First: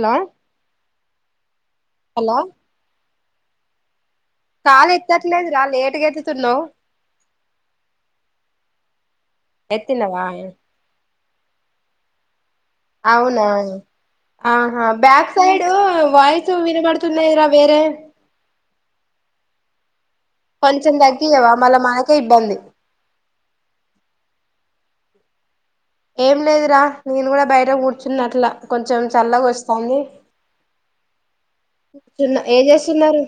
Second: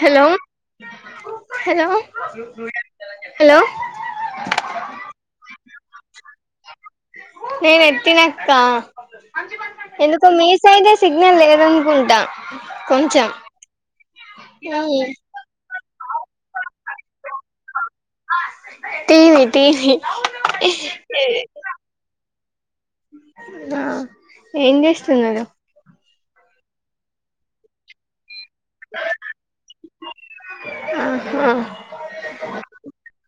Hello hello hello స్తున్నావ్ నేను ఎత్తినక్క ఎత్తినవా ఎందుకో మీ సైడె సిగ్నల్ లేదనుకుంటా కొంచెం అవునా ఆహా బ్యాక్ సై డ్ వాయిస్ వినబడుతున్నాయిరా వేరే తేని తిజి కొంచం తగ్గియవా మళ్ మనకే ఇబ్బంది ఆ ఏం చేస్తున్నారు ఏం లేదురా నేను కూడా బయట కూర్చున్న అట్లా కొంచెం చల్లగా వస్తుందిన్న ఆహా ఏం చేస్తున్నారు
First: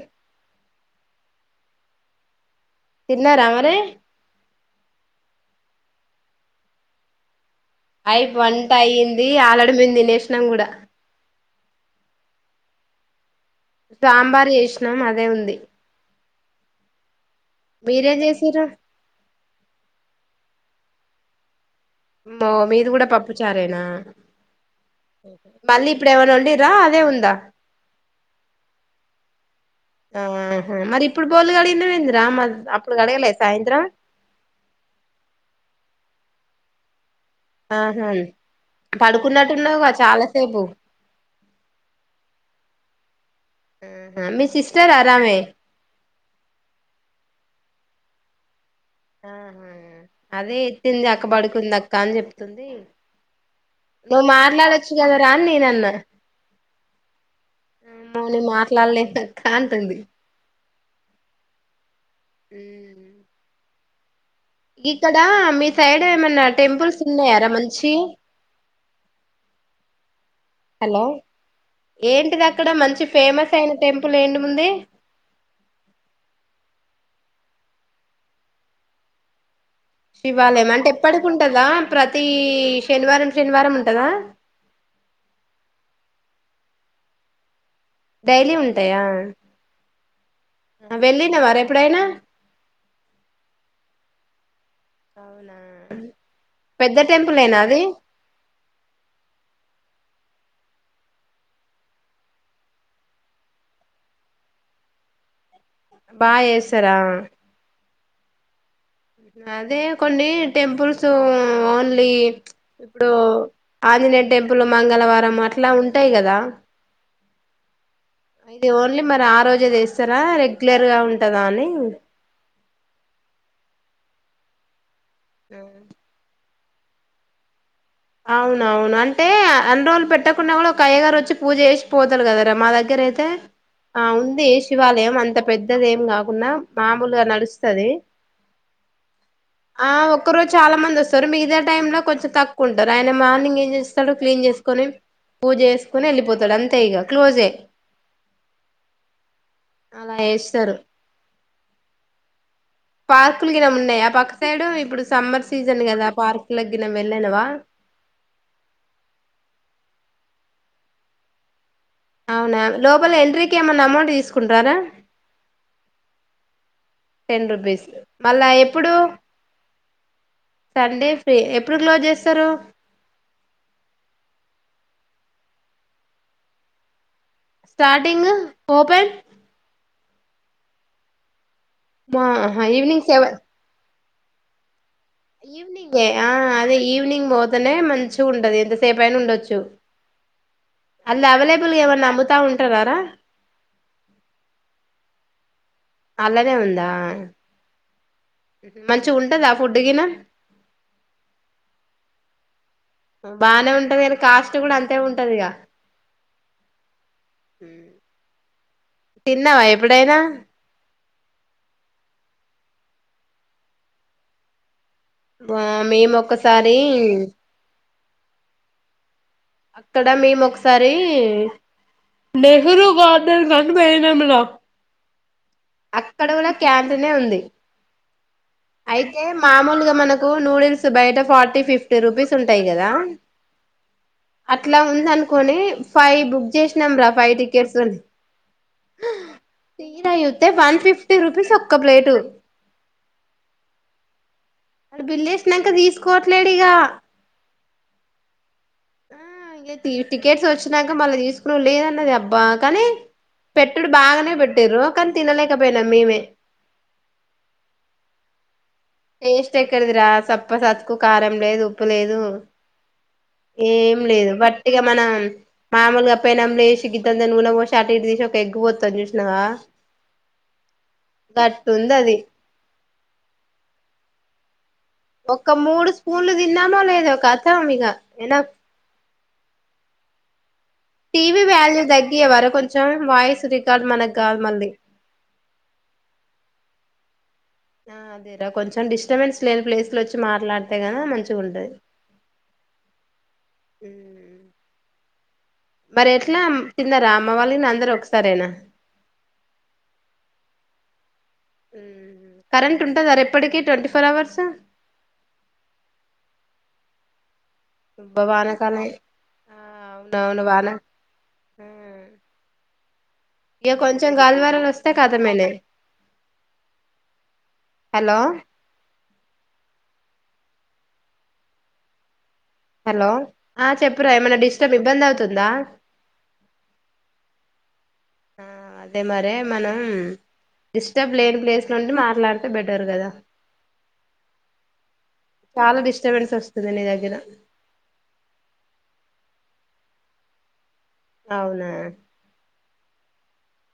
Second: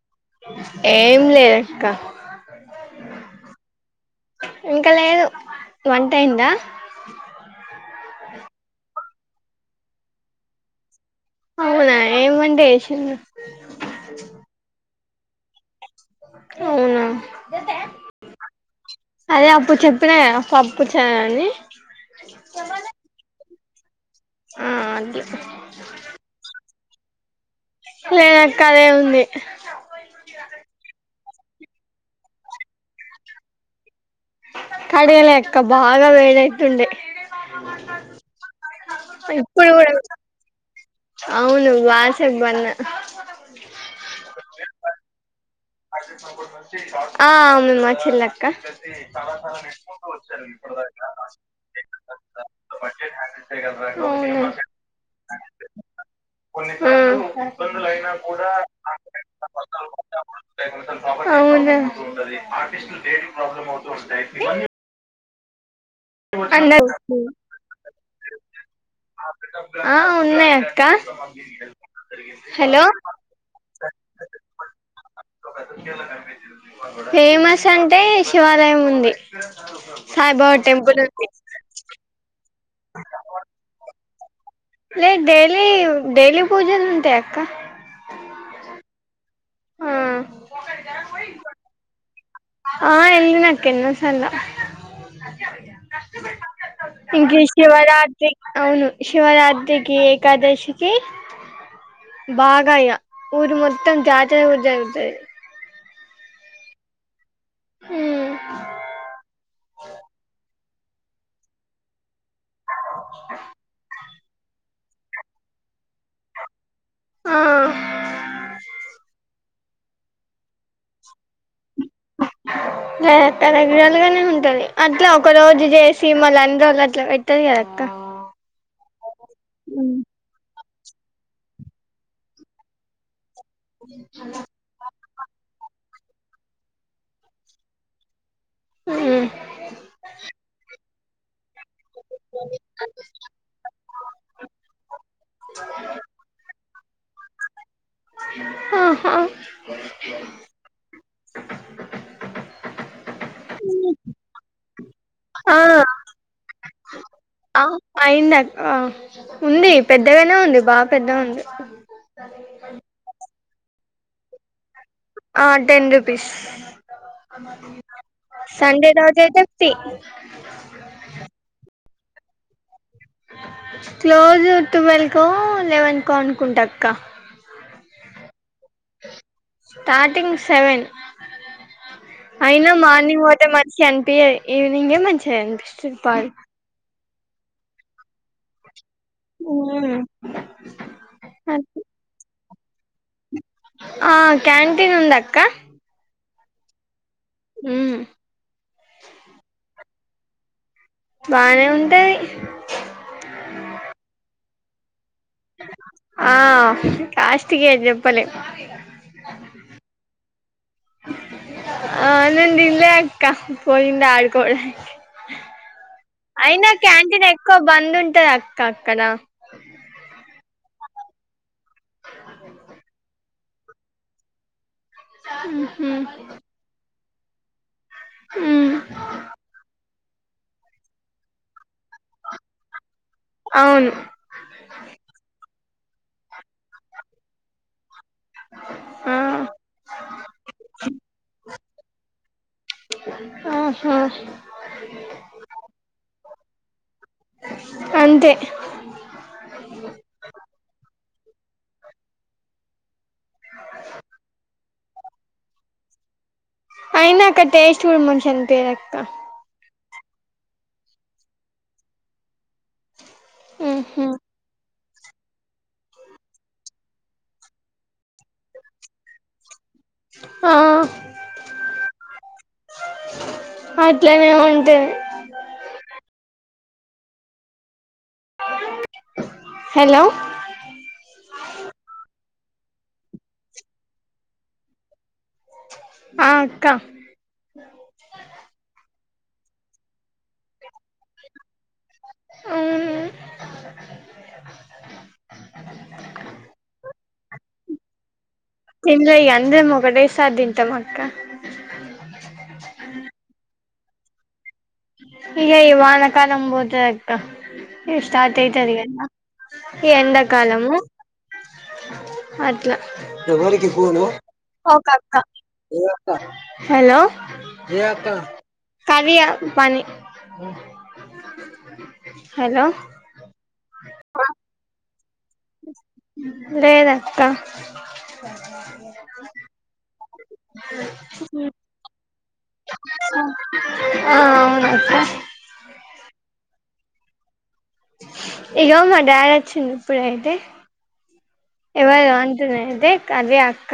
ఏం లేదక్క తిన్నారా మరే వన్ టైందా అయి వంట అయి్యింది ఆలడమంది నేసనం కూడా అవునా ఏమంటేష సాంబార్ చేసినాం అదే ఉంది అవునా మీరేం చేసిర్రు అదే అప్పుడు చెప్పినా కదా కుచారడి ో మీది కూడా పప్పు చారేడి నా ఆ అట్లా మళ్ళీ ఇప్పుడు ఏమైనా ఉండి ా అదే ఉందా లేనక్క అదే ఉంది ఆహా మరి ఇప్పుడు బోలు కడిగినవింది రామ్ అప్పుడు గడగలే సాయంత్రం కడల ఎక్క బాగా వేడైతుండే ఆహా ఇప్పుడు పడుకున్నట్టున్నావుద కూడా చాలా సేపు పో అవును బాషక్ బన్న ఆా మీ సిస్టర్ ఆరామే ఆ మేమ్మా చిల్లక్క ఆహా అదే ఎత్తింది అక్క పడుకుందిక్క అని చెప్తుంది నువ్వు మాట్లాడొచ్చు కదా రాని నేనన్నో నీ మాట్లాడలేని అక్క అంటుంది అవును మ వస్తాయి ఇ క దా అమి అ ఉన్నాయ అక్క హలో ఏంటిది అక్కడ హాలో మంచి ఫేమస్ అయిన టెంపుల్ ఏంటిదుంది ఫై మస్ స్ అంటే శివాలయం ఉంది సాయిబాబా శివాలయ అంటే టెంపుల్ ఉంది ఎప్పడుకింటందా ప్రతిీ శనివారం శనివారం ఉంటందా లే డైలీ డైలీ పూజలు ఉంటాయి అక్క డైలీ ఉంటాయా ఆ వెళ్ళినావ ర ఎప్పుడైనా ఆ ఎలినా అక్క ఎన్నో సార్లు అవునా పెద్ద ఇంక టెంపులేనా అది శివరాత్రి అవును శివరాత్రికి ఏకాదశికి బాగాయ్య ఊరు మొత్తం జాతర జరుగుతుంది బాగా చేస్తారా హ అదే కొన్ని టెంపుల్స్ ఓన్లీ ఇప్పుడు ఆంజనే టెంపుల్ మంగళవారం అట్లా ఉంటాయి కదా ఆ ఇది ఓన్లీ మరి ఆ రోజు పూజ చేస్తారా రెగ్యులర్ గా ఉంటుందా అని లేస్తాడు అండి రెగ్యులర్ గానే ఉంటుంది అట్లా ఒక రోజు చేసి మళని అట్లా పెట్టనీయరు అక్క అవునవును అంత అంటే ఎంన్రోల్ పెట్టకుండా కూడా కయ్యగారు వచ్చి పూజ చేసి పోతారు కదరాా మా దగ్గర అయితే ఆ ఉంది శివాలయం అంత పెద్దదే కాకుండా మామూలుగా నడుస్తుది ఆ ఒక్కరోజు చాలా మంది వస్తు తొరు మీ ఇదర్ టైంలో కొంచెం తక్ ఉంటారు ఆయన మార్నింగ్ ఏం చేస్తాడు క్లీన్ చేసుకని పూజ చేసుకని వెళ్ళిపోతారు అంత ఇ క్లోజే ఆహా అలా చేస్తారు పార్కులుకి ఏమున్నాయా పాక్ సడం ఇప్పుడు సమ్మర్ సీజన్ కదా పార్క్ లగ్గినం ఆ అయిందా ఆ ఉంది పెద్దగానే ఉంది బాగా పెద్దగుంది అవునా లోపల ఎంట్రీకి ఏమన్నా అమౌంట్ తీసుకుంటారా ఆ టెన్ రూపీస్ టెన్ రూపీస్ మళ్ళా సండే ఎప్పుడు రాజతే ఫ్రీ ఎట్లా చేస్తారు క్లోజ్ ట్వెల్వ్కో లెవెన్ కో అనుకుంటాక్క స్టార్టింగ్ ఓపెన్ స్టార్టింగ్ సెవెన్ అయినా మార్నింగ్ పోతే మనిషి ఎంత పిఐ ఈ ఈవెనింగ్యే ఆ అదే ఈవ్ నింగ్ మోదనే మంచిగుంటాది రేపైనుండొచ్చు అది అవైలబుల్ గా ఏమన్నా నమ్ముతా ఉ ఆ క్యాంటీన్ ఉందక్ అలాగే ఉందా ఉమ్ మంచి గుంటదా ఫుడ్ గినా బానే ఉంటది బానే ఉంటది కానీ కాస్ట్ గుడా అంతే ఉంటది ఆ కాస్ట్ గే జెప్పలే తిన్నావా ఎప్పుడైనా ఆ నేన్ దిన్లే అక్కా పోయింది ఆడుకోడానికి ఆ మేము అయినా ఒక్కసారి క్యాంటీన్ ఎక్కువ బంద్ ఉం ఉంటది అక్క అక్కడా అక్కడ మే మొక్ సారి సారి నెహ్రూ గార్ డే సన్ పోయినప్పుడ ఊహు అంటూనే ఉంది అయితే మామూలుగా మనకు కూ నూడిల్స్ బయట ఫార్టీ ఫిఫ్టీ రూపీస్ ఉంటాయి కదా అవును అట్ల ఉందనుకొని ఫైవ్ బుక్ చేసినాం రా ఫైవ్ టికెట్స్ అని హా ఆ తీరా యుత్ వన్ ఫిఫ్టీ రూపీస్ ఒక్క ప్లేటు ఆహా అడ బిల్లేేసినాక తీసుకో మాట్లేడిగా అంతే ఇ టిట్స్ వచ్చినక మళ్ళ తీక లేదన్నది అబ్బా కానీ పెట్టటుడు బాగానే పెట్టు ప తినలేకపోయినా మ మీవే అయినా అక్కడ టేస్ట్ కూడా మనుష అనిపో స్ ఇక్కడదిరా సప్ప సత్కు కారం లేదు ఉప్పు లేదు ఏం ఉహు లేదు బట్ ఇక మనం మామూలుగా అప్పయినమ్లు వసి గద్ద దని పోషట ఇటు తీసి ఒక ఎగ్గిపోతుని చూసినావా ఆ గట్టు ఉంది అది అట్లనే ఉంటాయి ఒక మూడు పూన్లు తిన్నామో లేదో ఒక అథం ఇక ఏన్న హలో టీవ వాల్యూ దగ్గ వర కొంచెం వాయిస్ రికార్డ్ మనకు కాదు మళ్ళీ ఆ అక్క ఆ అదేరా కొంచెం డిస్టబెన్స్ లేని ప్లేస్ లో వచ్చి మాట్లాడితే కన మంచిగా ఉంటది అవును మరి ఎట్లా తిన్నారా అమ్మ వాళ్ళ అందరు ఒకసారేనా తినలే ఇగ అందరం ఒకటేసారి తింటాం అక్క కరెంట్ ఉంట సార్ ఎప్పటికిీ ట్వంటీ ఫోర్ అవర్స్ ఇక ఇవానకా నమ్బోతే అక్క ఇ అబ్బా స్టార్ట్ అయితారుగ వానకాలం ఎంద అవునవును వాన కాలము మ ఇక పోను కొంచెం గాలివానలు వస్తే కథమేనే హలో హలో కది ప ఉ హలో ఆ చెప్పరా ఏమన్నా డిస్టర్బ్ంగ్ బంద లేదత ఆ అదే మరి మనం డిస్టబ్ లేని ప్లేస్ నుండి మాట్లాడ ఆ అవును అదే దగ్గర ఇగోమా డ్యావచ్చింది ఇప్పుడు అతే అవునా ఎవ అంటనే అయింతతే కదే అక్క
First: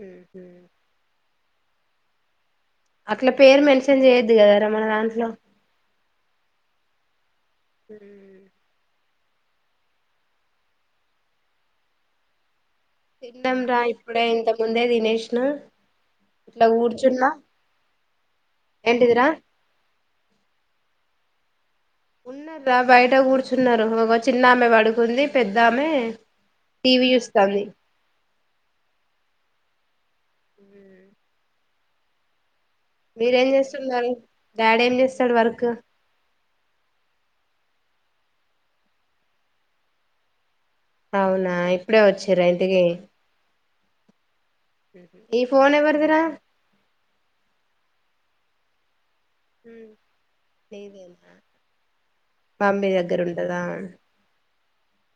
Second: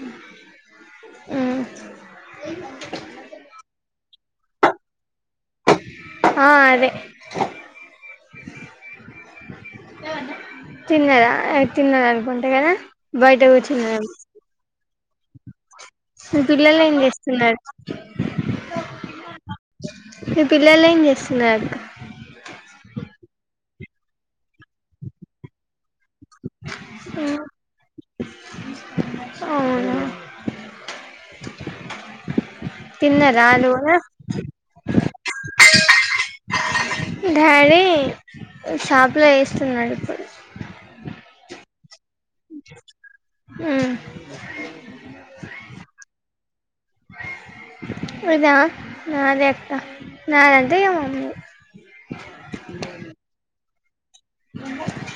హమ్ హమ్ అట్లా పేరు మెన్స్ అట్లా చేయొద్దు కదార మన దాంట్లో ఆ అదే హమ్ తిన్నారా తిన్నారనుకుంటా కదా బయట తిందం రా కూర్చున్నారు ఇప్పుడే ఇంత ముందే దినేష్ మీ పిల్లలు ఏం ఇస్తున్నారు ఏంటిదిరా మీ పిల్ల తెలజ స్నక్ ఉన్న రా బయట కూర్చున్నారు ఒక చిన్నమె పడుకుంది పెద్దామె టీవీ చూస్తాంది అవును మీరేం చేస్తున్నారు డాడీ ఏం చేస్తాడు వర్క్ డాడీ షాప్లో చేస్తున్నాడు ఇప్పుడు అవునా ఇప్పుడే వచ్చి చెర ఇంటికి హమ్ ఈ ఫోన్ ఎవరిది రా అదా నాదే అక్క నాదంటే మా మమ్మీ నీదేనా మమ్మీ దగ్గర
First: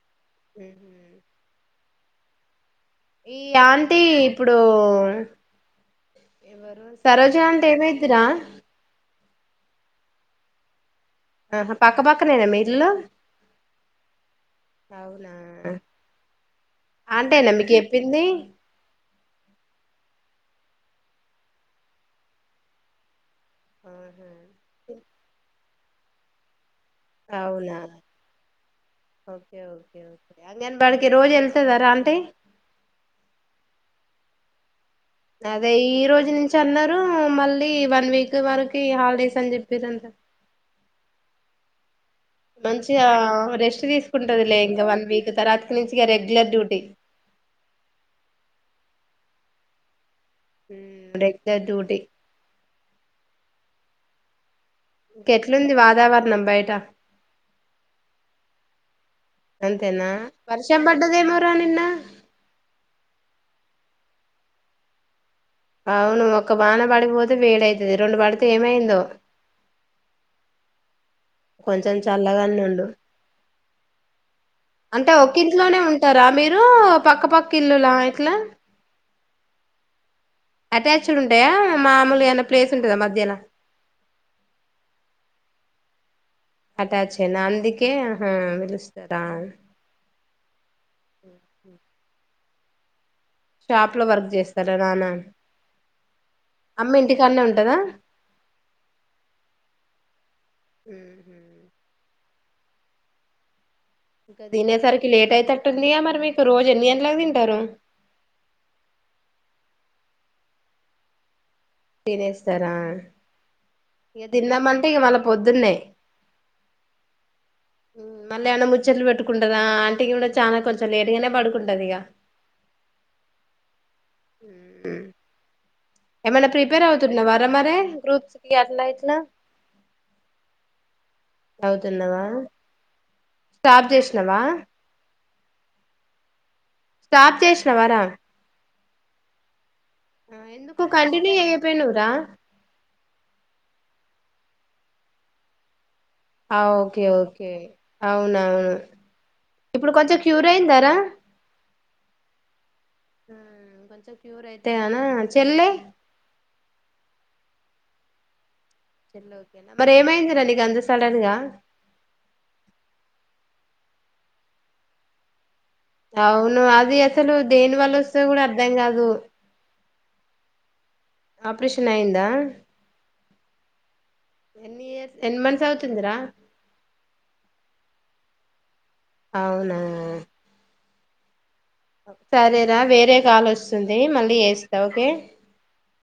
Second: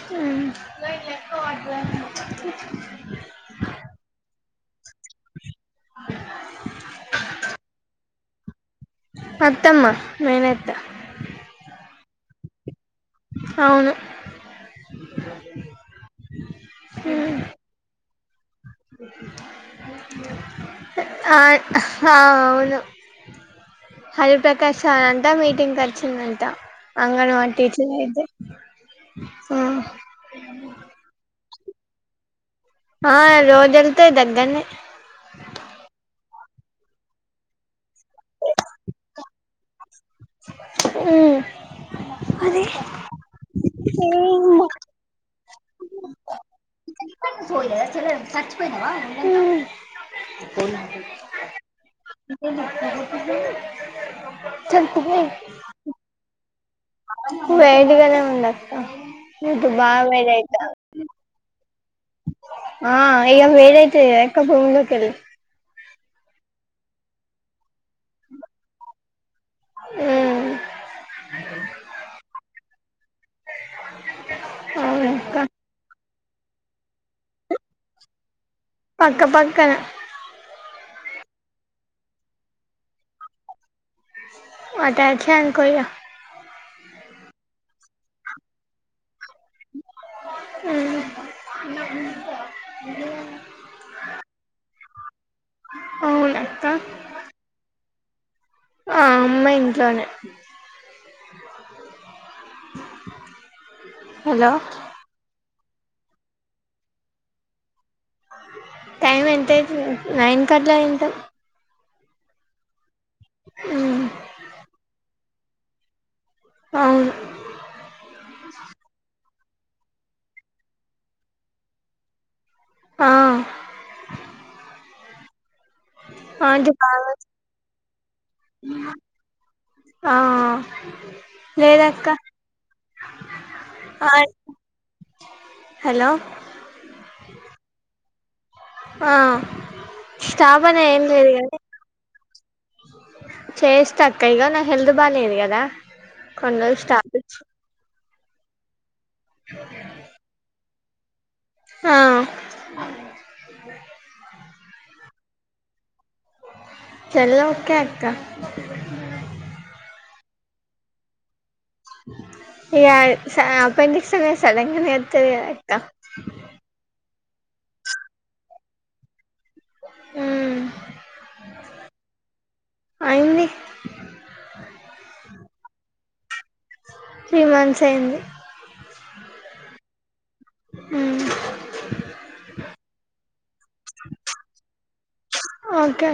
హమ్ హమ్ [unintelligible] ఆంటీ ఇప్పుడు ఎ సరోజ అంటే ఏమై రా అత్తమ్మా మేనేత్త ఆహా పక్క పక్కనేేనామీ ఇల్లు అవును అవునా అంటేనా మీకు చెప్పింది ఆ ఆ అవును హరిప్రకాశ్ సార్ అంట మీటింగ్ క వచ్చిండంట అవునా ఒకే ఒకే అంగన్వాడికి రోజు వేల్ ళ్తదారా ఆంటీ ఆ రోజు వెళ్తది దగ్గనే అదే ఈ రోజు నుంచి అన్నారు మళ్ళీ వన్ వీక్ వరకి ఇగ హాలిడేస్ అని చెప్పిర్రంట మ్మ్ మంచిగా రెస్ట్ తీసుకుంటదిలే ఇంకా వన్ వీక్ తర్వాతి నుంచి ఇగ రెగ్యులర్ డ్యూటీ మ్మ్ రెగ్యులర్ డ్యూటీ ఇంక ఎట్లుంది వాతావరణం బయట ట వేడిగానే ఉండత్త బాగా వేడి అయిత త నిన్న ఆ ఇగ వేలైతే ఎక్క భూమిలోకిళ్ళి అవును ఒ బాన పడిపోతే వేడవుతుది రెండు పడితే ఏమైందో ఆ కొంచెం చల్లగానే ఉండు అంటే అవునక్క ఒకంట్లోనే ఉంట ఇస్తారా మీరు పక్కపక్క ఇల్లులా ఇట్లా పక్క పక్క అటాచ్డ్ ఉంటాయా మామూలుగాన్న ప్లేస్ ఉంటుందా మధ్యహ్న అంటచ ఇంకో అటాచ్ అడ్ అందుకే పిలుస్తారు దాన్ ఆ అ షాప్ లో వర్క్ చేస్తారా నా నాన్న అవునక్క అమ్మ ఇంటికాన్న ఉంటదా ఆ అమ్మా ఇను మ్మ్హ్. ఇంకా హలో దినసార్కి లేట్ అవుతే ఉంటుందియా మరి మీకు రోజు ఎన్ని అంటలాగా తింటారు టైం ఎంతైతుంది నైన్ కట్లా తింటాం తినేస్తరా ఇగ దిన్నామంటే ఇగ మల్లం పొద్దున్నే అవును మ్మ్. మళ్ళీ ఎవన్న ముచ్చట్లు పెట్టుకుంటారా ఆంటీ కూడా చానా కొంచెం లేటుగానే పడుకుంటది ఇగ ఆ ఉ హుమ్ ఏమైనా ఆంటీ ప్రిపేర్ బాగా అవుతున్నావారా మరే గ్రూప్స్ కి అట్లా ఆ లేదక్క అవుతున్నావా స్టాప్ ఆ చేసినవా, హలో స్టాప్ చేసినవరా ఆ స్టాపని ఎందుకు ఏం లేదు కంటిన్యూ కానీ చేయపోయినవ్ రా చేస్తా కైగా నా హెల్త్ బాలేదు గదా ఆ ఓకే ఓకే అవును అవును ఇప్పుడు కొంచెం క్యూర్ అయిందా నా ఆ కొంచెం క్యూర్ యితే నా చెల్లే హలో ఓకే అక్క చెల్ ఓకేనా మరి ఏమైంది న నీక అంత సడన్ గా అపెడిక్స్ అ సడంగానే ఇతుంది అవును అది అసలు దేని వల్ల వస్తే కూడా అర్ధం కాదు అ ఆపరేషన్ అయిందాస్ అయింది ఎన్ మంతస్ ఉందరా త్రీ మంత్స్ అయి్యంది అవునా అ సరేరా వేరే కాలు వస్తుంది మళ్ళీ చేస్తా ఓకే ఓకే